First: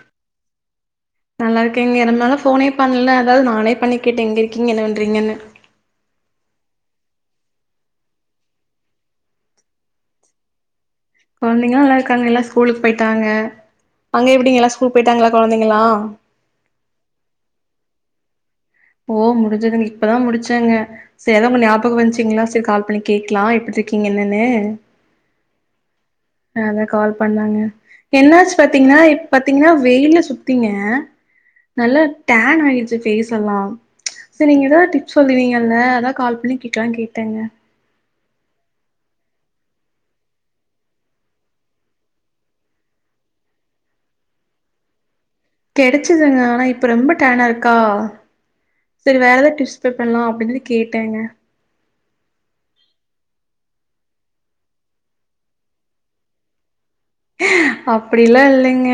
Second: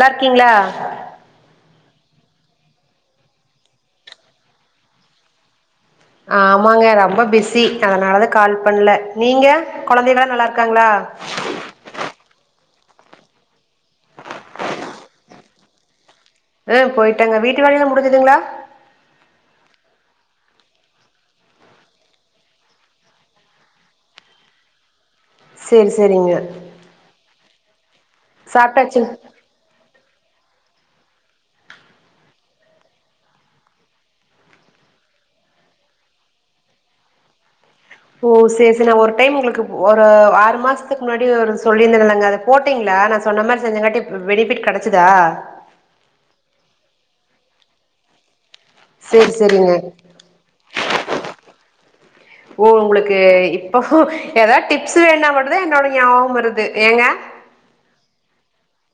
நல்லா இருக்கீங்களா நல்லா இருக்கேங்க ரொம்ப நாளா போனே பண்ல அதாவது நானே பண்ணி கேட்டன் எங்க இருக்கீங்க என்ன பண்றீங்கன்னு ஆமாங்க ரொம்ப பிஸி அதனாலத கால் பண்ல நீங்க குழந்தைகளாம் நல்லா இருக்காங்களா கொழந்தைங்களாம் எல்லாம் இருக்காங்க எல்லாம் ஸ்கூலுக்கு போயிட்டாங்க அங்க எப்டிங்களல்லாம் ஸ்கூல் போயிட்டாங்களா கொழந்தைங்களாம் ஆ போயிட்டாங்க வீட்டு வேலல்லாம் முடிஞ்சுதுங்களா ஓ முடிஞ்சதுங்க இப்பதான் முடிச்சேங்க சேர் அதா உங்க ஞாபகம் வந்துச்சீங்களா சரி கால் பண்ணி கேடக்கலாம் எப்டி இருக்கீங்க என்னன்னு சேர் சேரிங்க அதான் கால் பண்ணாங்க என்னாச்சு பாத்தீங்கன்னா சாப்ட்டாச்சு பாத்தீங்கன்னா வெயில சுத்திங்க நல்லா டான் ஆகிடுச்சு ஃபேஸ் எல்லாம் சேரி நீங்க ஏதாவது டிப்ஸ் சொல்லுவீங்கல்ல அதான் கால் பண்ணி கேட்டுலாம்னு கேட்டேங்க ஓ சேரி சேரி நான் ஒரு டைம் உங்களுக்கு ஒரு ஆறு மாசத்துக்கு முன்னாடி ஒரு சொல்லியிருந்தேன் நாங்க அத போட்டீங்களா நான் சொன்ன மாரி செஞ்சங்காட்டி பெனிஃபிட் கிடச்சிதா கிடச்சுதுங்க ஆனா இப்போ ரொம்ப டேனா இருக்கா சரி சேரி வேற ஏதாவது சேரிங்க டிப்ஸ் ஸ்ப்ரெட் பண்ணலாம் அப்டின்னு கேட்டேங்க ஓ உங்களுக்கு இப்போ ஏதாவது டிப்ஸ் வேணா மட்டுதான் என்னோட ஞாபகம் வருது ஏங்க அப்டிலாம் இல்லைங்க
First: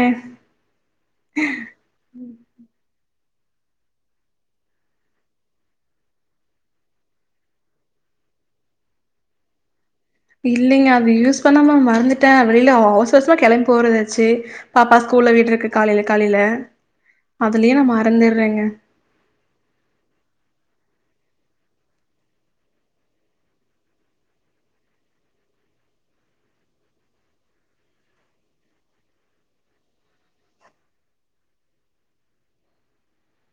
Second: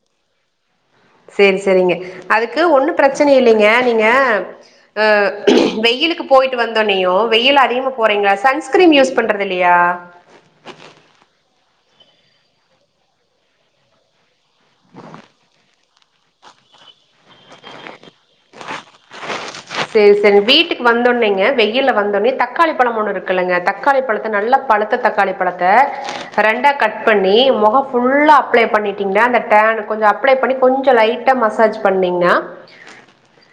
சேர் சேரிங்க அதுக்கு ஒண்ணும் பிரச்சனை இல்லைங்க நீங்க ஆ வெயிலுக்கு போய்ட்டு வந்தோனேயும் வெயில் அதிகமாக போகிறீங்களா சன்ஸ்கிரீம் யூஸ் பண்றது இல்லையா இல்லைங்க அது யூஸ் பண்ணாம மறந்துட்டேன் வெளில அவசுவாசமா கிளம் போறதாச்சு பாப்பா ஸ்கூல்ல விட்ருக்கு காலைல காலைல அதுலயே நா மறந்துட்றேங்க சேரி சேரி வீட்டுக்கு வந்தவுட்னேங்க வெயில்ல வந்தோட்னே தக்காளி பழம் ஒண்ணு இருக்குல்லங்க தக் க்காளி பழத்த நல்லா பழுத்த தக்காளி பழத்த ரெண்டா கட் பண்ணி முகம் ஃபுல்லா அப்ளை பண்ணி விட்டிங்கன்னா அந்த டேர்ன்னு கொஞ்சம் அப்ளை பண்ணி கொஞ்சம் லைட்டா மசாஜ் பண்ணீங்கன்னா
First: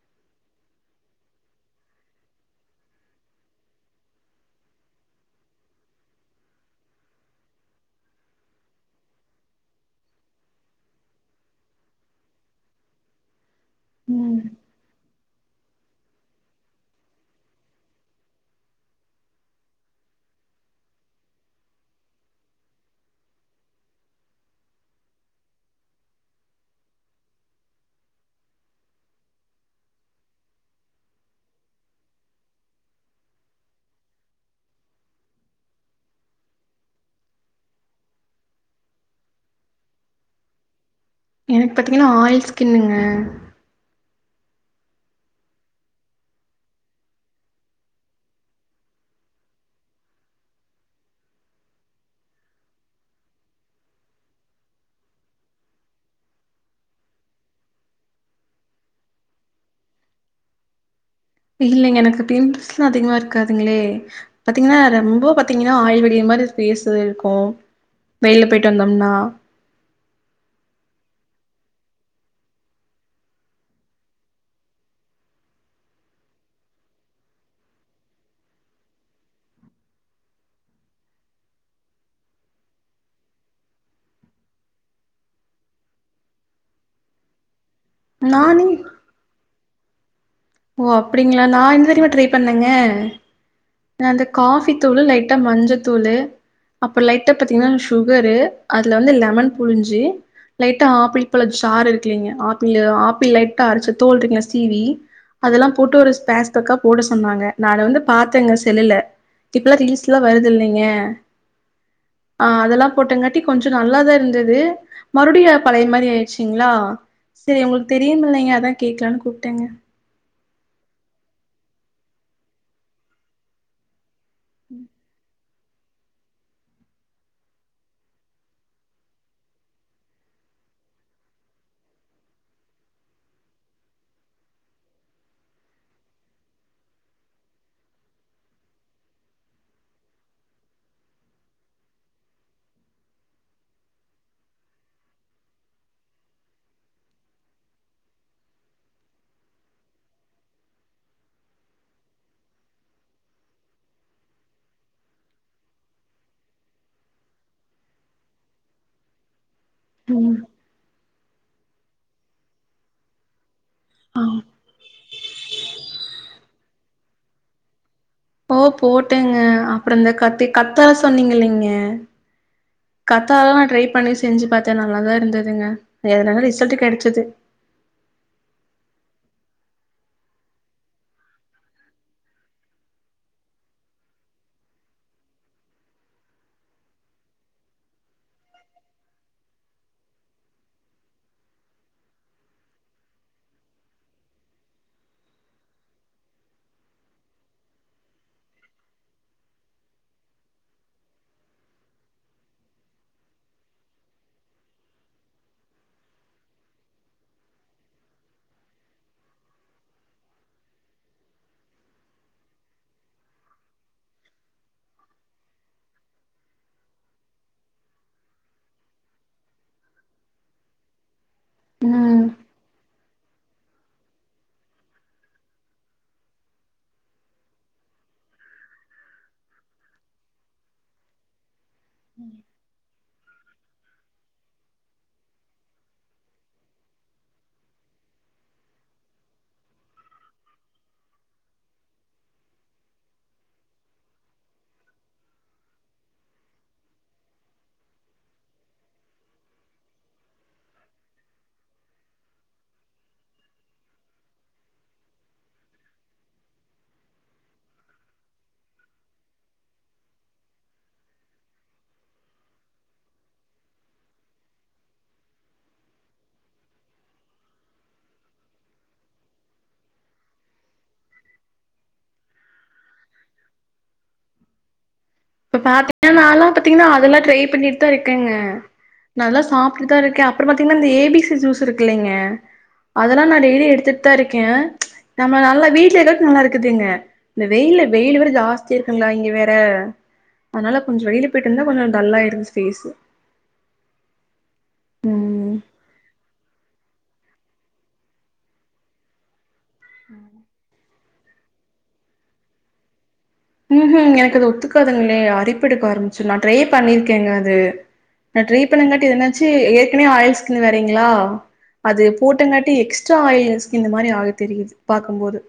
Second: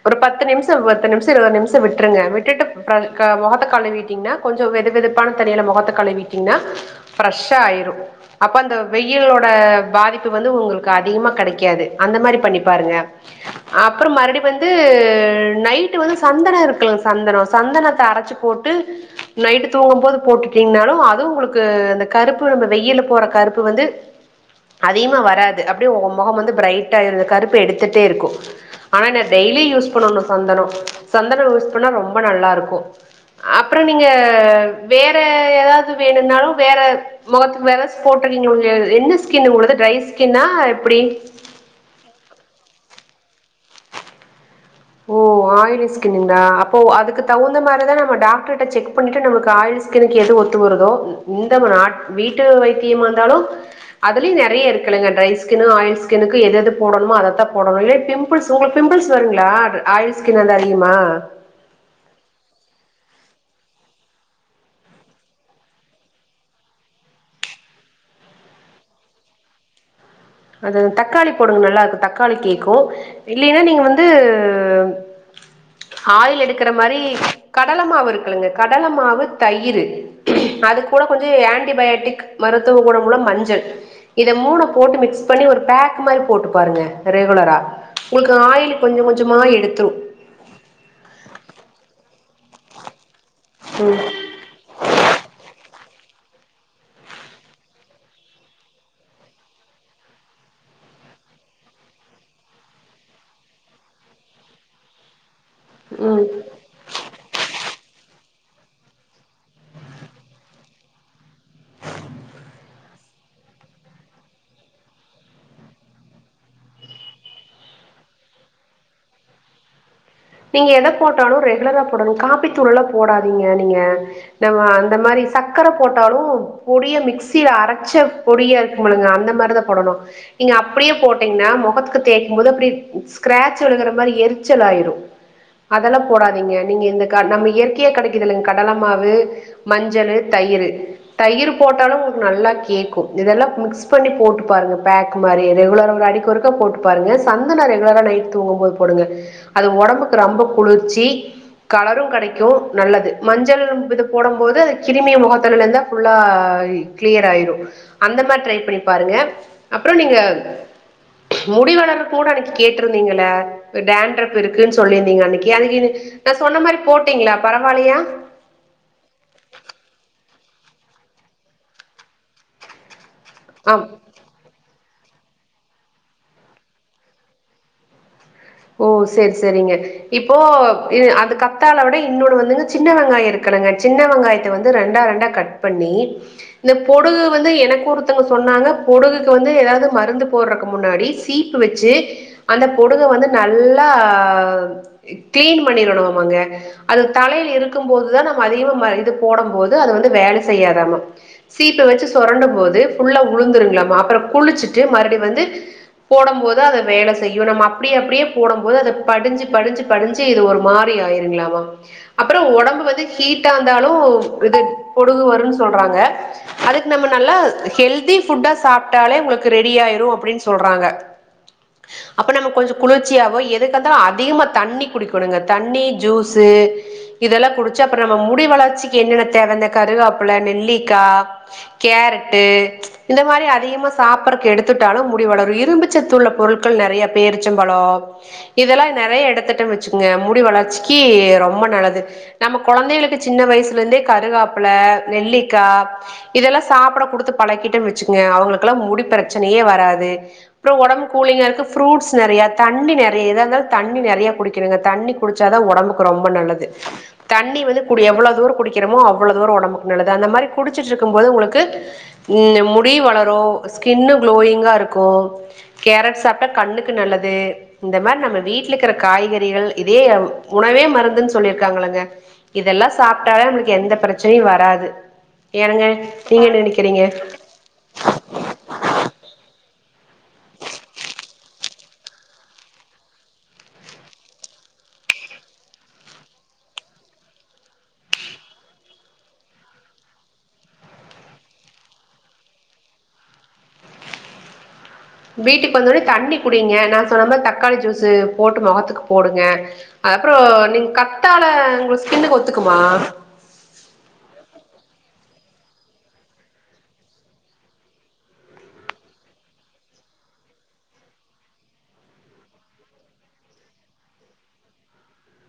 ஒரு பத்து நிமிஷ் ட்டு பத்து நிமிஷம் இரவது நிமிஷம் விட்டுருங்க விட்டுட்டு ப்ர அ முகத்த கழிவீட்டீங்கன்னா கொஞ்சோ வெது வெதுப்பான தண்ணில முகத்த கழுவிட்டீங்ன்னா ப்ரெஷ்ஷா ஆயிரும் அப்ப அந்த வெயிலோட பாதிப்பு வந்து உங்களுக்கு அதிகமா கிடைக்காது அந்த மாறி பண்ணி பாருங்க அப்புறம் மறுபடி ம் வந்து நைட்டு வந்து சந்தனம் இருக்குல்ல சந்தனம் சந்தனத்த அரச்சி போட்டு நைட்டு தூங்கும் போது போட்டுட்டீங்கன்னாலும் அதுவும் உங்களுக்கு அந்த கருப்பு நம்ம வெயில்ல போற கருப்பு வந்து அதிகமா வராது அப்டியே உங்க முகம் வந்து பிரைட்டா இரு கருப்ப எடுத்துட்டே இருக்கும் ஆனா நா டெய்லியும் யூஸ் பண்ணனும் சந்தனம் சந்தனம் யூஸ் பண்ணா ரொம்ப நல்லா இருக்கும் அப்பறம் நீங்க வேற ஏதாவது வேணும்னாலும் வேற முகத்துக்கு வெரஸ் போட்டிருக்கீங்க உ என்ன ஸ்கின் உங்களது ட்ரை ஸ்கின்ன் எப்டி எனக்கு பார்த்தீங்கன்னா ஆயில் ஸ்கின்னுங்க ஓ ஆயிலி ஸ்கின்னுங்களா அப்போ அதுக்கு தகுந்த மாரி தான் நம டாக்டர்ட்ட செக் பண்ணிட்டு நமக்கு ஆய்லி ஸ்கின்க்கு எது ஒத்து வருதோ இந்த வீட்டு வைத்தியமா இருந்தாலும் அதுலயும் நறைய இருக்குல்லங்க ட்ரை ஸ்கின்னு ஆயில் ஸ்கின்னுக்கு எது எது போடணுமோ அதைத்தான் போடணும் இல்ல பிம் பிம்பிள்ஸ் உங்களுக்கு பிம்பிள்ஸ் வருங்களா ஆயில் ஸ்கின்னா இருந்தா அதிகமா இல்லங்க எனக்கு பிம்பில்ஸ் எல்லா அதிகமா இருக்காதுங்ளே பாத்தீங்கன்னா ரொம்ப பாத்தீங்கன்னா ஆயில் வடியிர மாறி பேஸ் இருக்கு வெயில்ல போயிட்டு வந்தோம்னா அது தக்காளி போடுங்க நல்லா இருக்கு தக்காளி கேட்கு இல்லின்னா நீங்க வந்து ஆயில் எடுக்கிற மாறி கடல மாவு இருக்குல்லங்க கடல மாவு தயிரு அது கூட கொஞ்சோ ஆன்டிபயாட்டிக் மருத்துவகுண உள்ள மஞ்சள் இத மூண போட்டு மிக்ஸ் பண்ணி ஒரு பேக் மாறி போட்டு பாருங்க ரெகுலரா உங்களுக்கு நானே ஆயில் கொஞ்சோ கொஞ்சோமா எடுத்துரு ஓ அப்படிங்களா நா என்ன தெரியுமா ட்ரை பண்ணேங்க நா இந்த காபி தூளு லைட்டா மஞ்சத்தூளு அப்ப லைட்டா பாத்தீங்கன்னா சுகரு அதுல வந்து லெமன் புழிஞ்சி லைட்டா ஆப்பிள் பழ சாரு இருக்கில்லைங்க ஆப்பிளு ஆப்பிள் லைட்டாக அரைச்சு தோல் இருக்குல்ல சீவி அதெல்லா போட்டு ஒரு ம் பேஸ்தக்கா போட சொன்னாங்க நானுவந்து பாத்தேங்க செல்லுல இப்பல்லா ரீல்ஸ் எல்லா வருது இல்லைங்க ஆ அதெல்லா போட்டங்காட்டி கொஞ்சோ நல்லாதா இருந்தது மறுபடியும் பழைய மாறி ஆயிடுச்சிங்களா சேரி உங்களுக்கு தெரியுல்லங்க அதா கேக்கலான்னு கூப்ட்டேங்க நீங்க எத போட்டாலு ரெகுலரா போடணு காப்பி தூளெல்லா போடாதீங்க நீங்க ன்னமோ அந்த மாறி சக் கரை போட்டாலு பொறிய மிக்சில அரைச்ச பொறியா இருக்குல்லங்க அந்த மாறிதா போடணு நீங்க அப்படியே போட்டிங்கன்னா முகத்துக்கு தேய்கும் போது அப்டியே ஸ்க்ராட்ச் விழுகிற மாறி எரிச்சலா ஆயிடு அதெல்லா போடாதீங்க நீங்க இந்த நம்ம இயற்கையா கிடைக்குதில்லைங்க கடலை மாவு மஞ்சளு தயிரு தயிரு போட்டாலு உங்களுக்கு நல்லா கேட்கு இதெல்லா மிக்ஸ் பண்ணி போட்டு பாருங்க பேக் மாறி ரெகுலரா ஒரு அடிக்கு ஒரு க்கா போட்டு பாருங்க சந்தனோ ரெகுலரா நைட் தூங்கு போது போடுங்க அது உடம்புக்கு ரொம்ப குளிர்ச்சி கலரு கிடைக்கு நல்லது மஞ்சள் இது போடும் போது அது கிருமி முகத்துல இருந்தா ஃபுல்லா கிளியரா ஆயிடு அந்த மாறி ட்ரை பண்ணி பாருங்க அப்புறோ நீங்க ம் முடி வளர கூட அன்னைக்கு கேட்டிருந்தீங்கள்ள ஆ டேண்ட்ரப் இருக்குன்னு சொல்லிருந்தீங்க அன்னைக்கு நா சொன்ன மாரி போட்டீங்களா பரவாலயா ஓ போட்டேங்க அப்றோ இந்த கத்தி கத்தால சொன்னீங்கல்லைங்க கத்தாலா நா ஆ ட்ரை பண்ணி செஞ்சு பாத்த நல்லாதா இருந்ததுங்க எதுனால ரிசல்டு கெடச்சுது ஓ சேரி சேரிங்க இப்போ இ அது கத்தால விட இன்னொன்னு வந்துங்க சின்ன வெங்காயோ இருக்கிலங்க சின்ன வெங்காயத்த வந்து ரெண்டா ரெண்டா கட் பண்ணி இந்த பொடுகு வந்து எனக்கு ஒருத்தொங்க சொன்னாங்க பொடுகுக்கு வந்து எதாது மருந்து போடறக்கு முன்னாடி தீப்பு வெச்சு அந்த பொடுக வந்து நல்லா கிளீன் பண்ணிரணும்மா மாங்க அது தலையில இருக்கு போதுதா நம்ம அதிகமா இது போடு போது அது வந்து வேல செய்யாதாமா சீப்ப வெச்சு சொரண்டு போது ஃபுல்லா உளுந்துருங்களாமா அப்றோ குளிச்சிட்டு மறுபடி வந்து போடு போது அது வேல செய்யு நம்ம அப்டி அப்டியே போடு போது அது படிஞ்சு படிஞ்சு படிஞ்சு இது ஒரு மாரி ஆயிருங்களாமா அப்றோ ஒடம்பு வந்து ஹீட்டா இருந்தாலு இது பொடுகு வருன்னு சொல்றாங்க அதுக்கு நம்ம நல்லா ஹெல்தி ஃபுட்டா சாப்டாலே உங்களுக்கு ரெடி ஆயிரு அப்டின்னு சொல்றாங்க ம் அப்ப நம்ம கொஞ்சோ குளுர் ச்சியாவோ எதுக்கெடுத்தாலு அதிகமா தண்ணி குடிக்கணுங்க தண்ணி ஜூஸ்சு இதெல்லா குடிச்சா அப்பறோ நம்ம முடி வளர்ச்சிக்கு என்னென்ன தேவ இந்த கருகாப்புல நெல்லிக்கா கேரட்டு இந்த மாறி அதிகமா சாப்ட்றக்கு எடுத்துட்டாலு முடி வளரு இரும்புச்சத்து உள்ள பொருட்கள் நெறைய பேரிச்சபழோ இதெல்லா நெறைய எடத்திட்ட வச்சுக்குங்க முடி வளர்ச்சிக்கு ரொம்ப நல்லது நம்ம கொழந்தைங்களுக்கு சின்ன வயசுல இருந்தே கருகாப்பிள நெல்லிக்கா இதெல்லா சாப்பிட குடுத்து பழக்கிட்டனு வெச்சுங்க அவுங்கலுக்கெல்லா முடி ப்ரச்சனையே வராது அப்றோ ஒடம்பு கூலிங்கா இருக்க ஃப்ரூட்ஸ் நெறய தண்ணி நெறய எத இருந்தாலு தண்ணி நெறைய குடிக்கணுங்க தண்ணி குடுச்சாதா ஒடம்புக்கு ரொம்ப நல்லது தண்ணி வந்து குடி எவ்ளோ தூரோ குடிக்கிறமோ அவ்ளோ தூரோ ஒடம்புக்கு நல்லது அந்த மாரி குடிச்சிட்டு இருக்கு போது உங்களுக்கு ம் முடி வளரு ஸ்கின்னு க்ளோயிங்கா இருக்கு கேரட் சாப்ட்டா கண்ணுக்கு நல்லது இந்த மாரி நம்ம வீட்ல இக்கற காய்கறிகள் இதே உணவே மருந்துன்னு சொல்லியிருக்காங்களங்க இதெல்லா சாப்ட்டாலே நம்மளுக்கு எந்த ப்ரச்சனையு வராது இப்ப ஏனுங்க பாத்தீங்கன்ன நீங்க நாலா என்ன பாத்தீங்கன்னா நெனைக்கிறீங்க அதெல்லா ட்ரை பண்ணிட்டு தா இருக்கங்க நல்லா சாப்பிட்டுதா இருக்க அப்றோ பாத்தீங்கன்னா இந்த ஏ பி சி ஜூஸ்ஸு இருக்குல்லைங்க அதெல்லா நா டெய்லி எடுத்துட்டு தா இருக்கே நம்ம நல்லா வீட்ல ஏதாவ்து நல்லா இருக்குதுங்க இந்த வெய்யில வெய்யிலு வேற ஜாஸ்தியா இருக்குங்களா இங்க வேற அதனால கொஞ்சோ வெளில போய்ட்டு வந்த கொஞ்சோ டல்லாயிருது ஃபேஸு ம் வீட்டுக்கு வந்தோனே தண்ணி குடிங்க நா சொன்ன மாரி தக்காளி ஜூஸு போட்டு மொகத்துக்கு போடுங்க அ அப்றோ நீங்க கத்தால உங்க ஸ்க்கின்னுக்கு ஒத்துக்குமா ம் ம் எனக்கு அது ஒத்துக்காதுங்களே அரிப்பெடுக்க ஆரம்பிச்சுரு நா ட்ரே பண்ணிருக்கேங்க அது நா ட்ரே பண்ணங்காட்டி அது என்னாச்சு ஏற்கனவே ஆயில் ஸ்கின்னு வேரைங்களா அது போட்டங்காட்டி எக்ஸ்ட்ரா ஆயில் ஸ்கின்னு மாரி ஆக தெரியுது பாக்கு போது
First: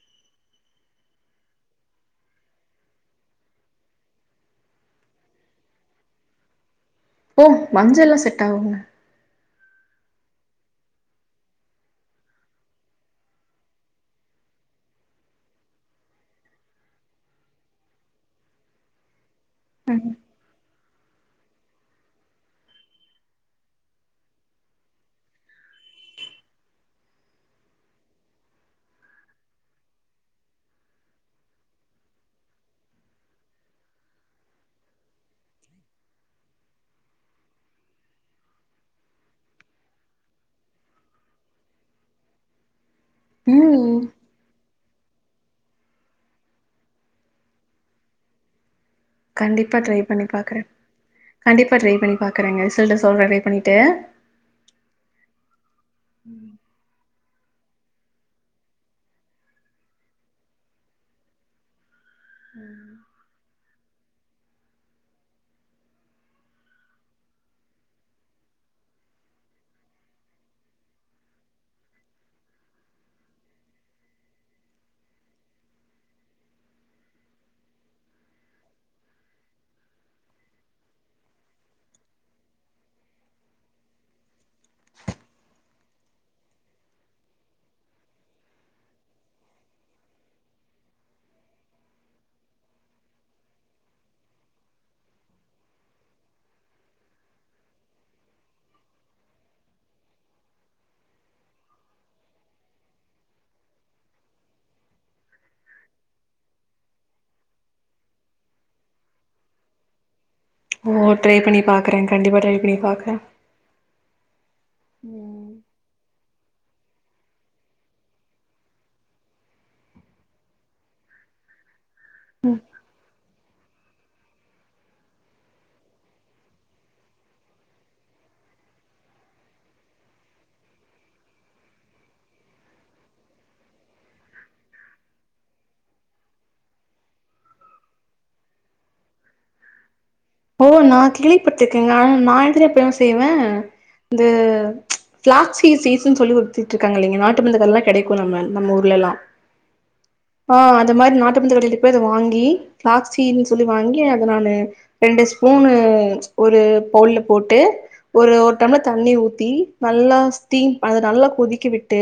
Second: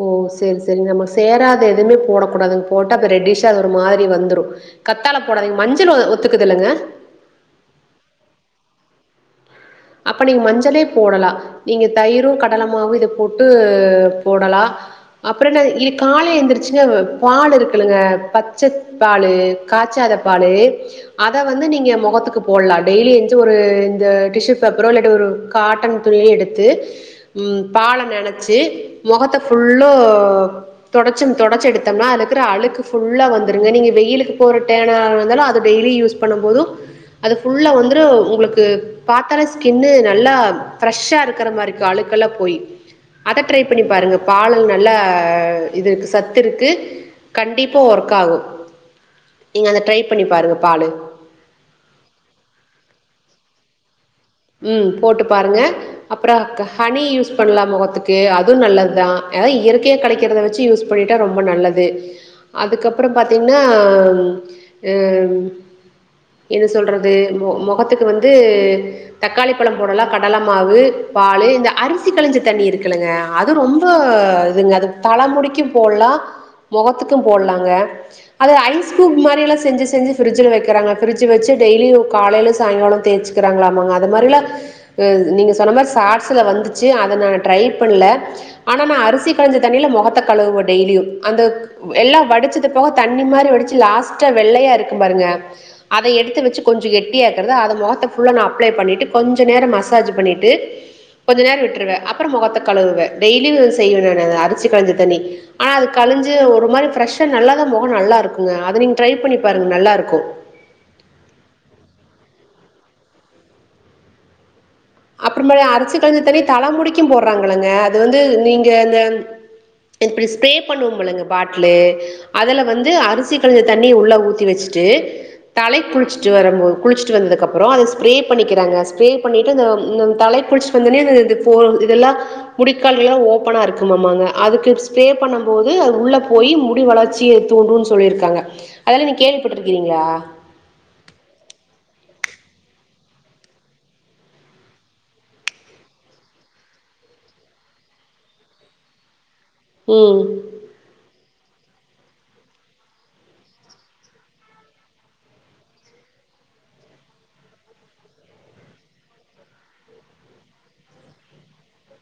ஓ சேரி சேரி நமக்கு சேராது எதுமே போடக்கூடாதுங்க போட்ட அப்ப ரெட்டிஷ்ஷா அது ஒரு மாரி வந்துரு கத்தால போடாதீங்க மஞ்சள் ஒ ஒத்துக்குதுல்லங்க ஓ மஞ்செல்லா செட் ஆகுங்க அப்ப நீங்க மஞ்சளே போடலா நீங்க தயிரு கடலமாவு இத போட்டு போடலா அப்றோன்ன இ காலைல எந்திரிச்சுங்க பால் இருக்குலங்க பச்ச பாலு காச்சாத பாலு அத வந்து நீங்க மொகத்துக்கு போடலா டெய்லி எந்ச்சு ஒரு இந்த டிஸ்சு பேப்பரோ இல்லாட்டு ஒரு காட்டன் துனியோ எடுத்து ம் பால நெனச்சி மொகத்த ஃபுல்லு தொடச்சு தொடுச்சு எடுத்தம்னா அதுல இருக்கற அழுக்கு ஃபுல்லா வந்தருங்க நீங்க வெயிலுக்கு போறட்டோனந்தாலு அத டெய்லி யூஸ் பண்ணுபோது அது ஃபுல்லா வந்துரு உங்களுக்கு த்தலே ஸ்கின்னு நல்லா ஃப்ரெஷா இருக்கிற மாதிரிக்கு அழுக்கெல்லா போய் அத ட்ரை பண்ணி ம் பாருங்க பாலல் நல்லா இது இருக்கு சத்து இருக்கு கண்டிப்பா ஒர்க் ஆகு நீங்க அத ட்ரை பண்ணி பாருங்க பாலு கண்டிப்பாக பண்ணி பாக்கறேங்க ரிசல்ட்ட சொல்றே ட்ரை பண்ணிட்டு ம் போட்டு பாருங்க அப்றோ க ஹனி யூஸ் பண்ணலா முகத்துக்கு அது நல்லதுதா அதாது இயற்கைய கெடைக்கிறத வச்சு யூஸ் பண்ணிட்டா ரொம்ப நல்லது அதுக்கப்பறோ பாத்தீங்கன்னா என்ன சொல்றது மமோ மோகத்துக்கு வந்து தக்காளிப்பழ போடலா கடல மாவு பாலு இந்த அரிசி கழஞ்ச தண்ணி இருக்குளங்க அது ரொம்ப இதுங்க அது தலைமுடிக்கு போட்லா முகத்துக்கு போட்லாங்க அது ஐஸ் கூப் மாதிரிலல்லா செஞ்சி செஞ்சி ஃப்ரிஜில் வைக்கிறா ஃப்ரிட்ஜ வச்ச டெய்லி காலையில சாயங்கால தேய்சு இருக்கறாகளாமாங்க அது மாரிலா நீங்க சொன்ன மாரி ஷார்ட்ஸ்ல வந்துச்சு அத நா ட்ரை பண்ணல ஆனா நா அரிசி கலைஞ்ச தண்ணியில மொகத்தை கழுவுவோ டெய்லியு அந்த எல்லா வடுச்சது போக தண்ணி மாரி வடுச்சு லாஸ்ட்டா வெள்ளையா இருக்கும் பாருங்க அத எடுத்து வெச்சு கொஞ்சோ கெட்டியாக்குறது அத மொகத்து புல்ல நா அப்ளை பண்ணிட்டு கொஞ்சோ நேரோ மசாஜ் பண்ணிட்டு கொஞ்சோ நேரோ விட்ருவ அப்றோ மொகத்த கழுவுவ டெய்லியு செய்வ நானு அது அரிசி கழஞ்ச தண்ணி ஆனா அது கழுஞ்சு ஒரு மாரி ஃப்ரெஷ்ஷா நல்லாதா மொகோ நல்லா இருக்குங்க அது நீங்க ட்ரை பண்ணி பாருங்க நல்லாருக்கு ஓ ட்ரை பண்ணி பாக்கற கண்டிப்பா ட்ரை பண்ணி பாக்கற அப்பறமா அரிச்சு கழிஞ்ச தணி தல முடிக்கு போடுறாங்களங்க அது வந்து நீங்க அந்த இப்டி ஸ்ப்ரே பண்ணுவோ முழுங்க பாட்லு அதுல வந்து அரிசி கழஞ்ச த தண்ணி உள்ள ஊத்தி வச்சுட்டு தலை குளிச்சிட்டு வரபோ குளிச்சுட்டு வந்ததுக்கப்பறோ அத ஸ்ப்ரே பண்ணிக்கிறாங்க ஸ்ப்ரே பண்ணிட்டு அந்த ம் தலை குளிச்சு வந்தொனே அ போ இதெல்லா முடிக்கால்கலா ஓப்பனா இருக்குமாங்கங்க அதுக்கு ஸ்ப்ரே பண்ணும் போது அது உள்ள போய் முடி வளர்ச்சி திய தூண்டுன்னனு சொல்லிருக்காங்க அதல்ல நீ கேள்விப்பட்ருக்கிறீங்களா ஓ நா கேள்வி பத்திருக்கேங்க ஆனா நா எதுல எப்பயு செய்வே இந்த பிள்சி சீஸ்சுன்னு சொல்லி கொடுத்திட்ருகாங்க இல்லைங்க நாட்டு மருந்து கடைலலா கெடைக்கு நம்ம நம்ம ஊர்லல்லா ம் ஆ அந்த மாரி நாட்டுமருந்து கடைல போய் அத வாங்கி பிளாக்ஸ் சீட் சொல்லி வாங்கி அத நானு ரெண்டு ஸ்பூனு ஒரு பவுல்ல போட்டு ஒரு ஒரு டம்ளர் தண்ணி ஊத்தி நல்லா ஸ்டீம் அத நல்லா கொதிக்க விட்டு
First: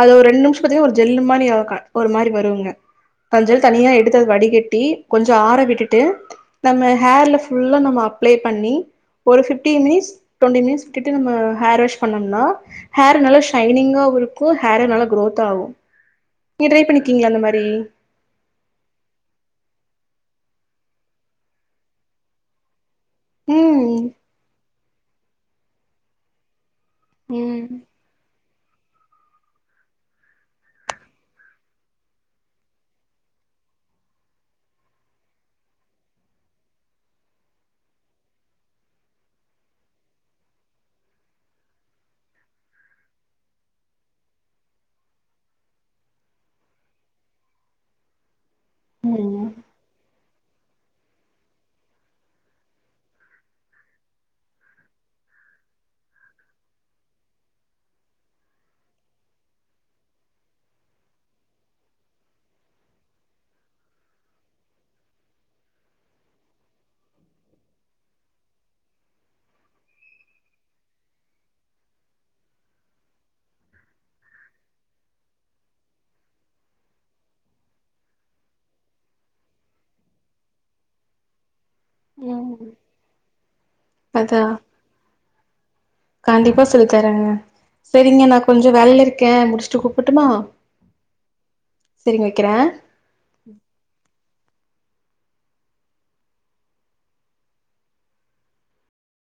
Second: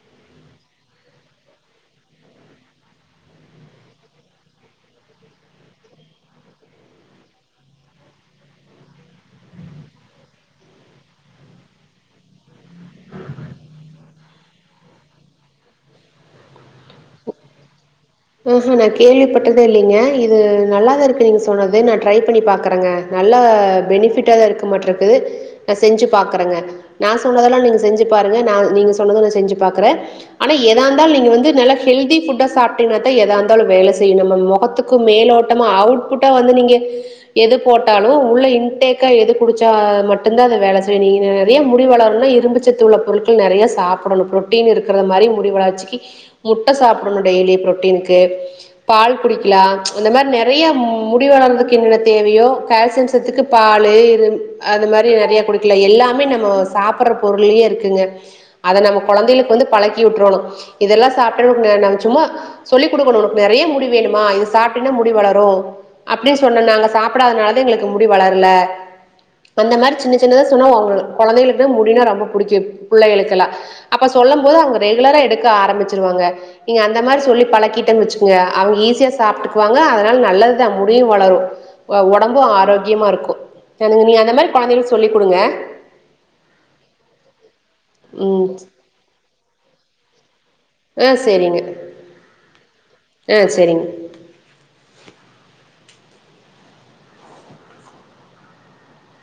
அது ஒரு ரெண்டு நிமிஷ பாத்தன்னா ஒரு ஜெல்லு மாரி ஒ க ஒரு மாரி வருங்க தஞ்சள் தனியா எடுத்து அது வடிகட்டி கொஞ்ச ஆற விட்டுட்டு நம்ம ஹேர்ல ஃபுல்லா நம்ம அப்ளை பண்ணி ஒரு பிப்டி மினிட்ஸ் டுவெண்டி மினிட்ஸ் விட்டு நம்ம ஹேர் வாஷ் பண்ணோம்னா ஹேர் நல்லா ஷைனிங்கா இருக்கு ஹேர் நல்லா க்ரோத்தாகு நீங்க ட்ரை பண்ணிக்கீங்களா அந்த மாரி ம்ஹும் நா கேள்விப்பட்டதே இல்லைங்க இது நல்லா தா இருக்கு நீங்க சொன்னது நா ட்ரை பண்ணி பாக்குறேங்க நல்ல ம் பெனிபிட்டா தா இருக்க மாட்ருக்கு நா செஞ்சு பாக்குறேங்க நா சொன்னதெல்லா ம் நீங்க செஞ்சு பாருங்க நா நீங்க சொன்னத செஞ்சு பாக்குறே ஆனா ஏதா இருந்தாலு நீங்க வந்து நல்ல ஹெல்தி சாப் ஏதா இருந்தாலு வேலை செய்யும் நம்ம மொகத்துக்கு மேலோட்டமா அவுட்புட்டா வந்து நீங்க எது போட்டாலு உள்ள இன்டேக்கா எது குடிச்சா மட்டுந்தா அது வேல செய்யு நீ நெறைய முடி வளரணுனா இரும்பு சத்து உள்ள பொருட்கள் நெறைய சாப்படணு புரோட்டீன் இருக்க மாதரி முடிவு வளச்சிக்கு முட்டை சாப்பிடணு டெய்லி புரோட்டீனுக்கு பால் ம் குடிக்கலா அந்த மாரி நெறைய முடிவு வளர்துக்கு என்னென்ன தேவையோ கால்சியம் சத்துக்கு பாலு இரு அது மாரி நெறையா குடுக்கல எல்லாமே நம்ம சாப்பிட்ற பொருள்ளயே இருக்குங்க அத நம்ம குழந்தைகளுக்கு வந்து பழக்கி விட்றணு இதெல்லா சாப்ட்ருங்க நம்ம சும்மா சொல்லி் குடுக்கணு உனக்கு நெறைய முடி வேணுமா இது சாப்ட்டனா முடி வளரு அப்டின்னு சொன்னே நாங்க சாப்பிடாதுனாலதா எங்களுக்கு முடி வளரல அந்த மாரி சின்ன சின்னதா சொன்னா அவங்களுக்கு குழந்தைங்களுக்குதா முடினா ரொம்ப புடிக்கு புள்ளைகளுக்கெல்லா அப்ப சொல்லும் போது அவங்க ரெகுலரா எடுக்க ஆரம்பிச்சிருவாங்க நீங்க அந்த மாரி சொல்லி பழக்கீட்டன்னு வச்சுக்கங்க அவங்க ஈஸியா சாப்ட்டுக்குவாங்க அதனால நல்லதுதா முடியு வளரு அ ஒடம்பும் ம் ஆரோக்கியமா இருக்கு எனங்க நீ அந்த மாரி அதா கொழந்தைகளுக்கு சொல்லிக் குடுங்க கண்டிப்பா சொல்லி தரேங்க சரிங்க நா ம் கொஞ்ச வேலையில இருக்கே முடிச்சுட்டு கூப்பட்டுமா ஆ சேரிங்க ஆ சேரிங்க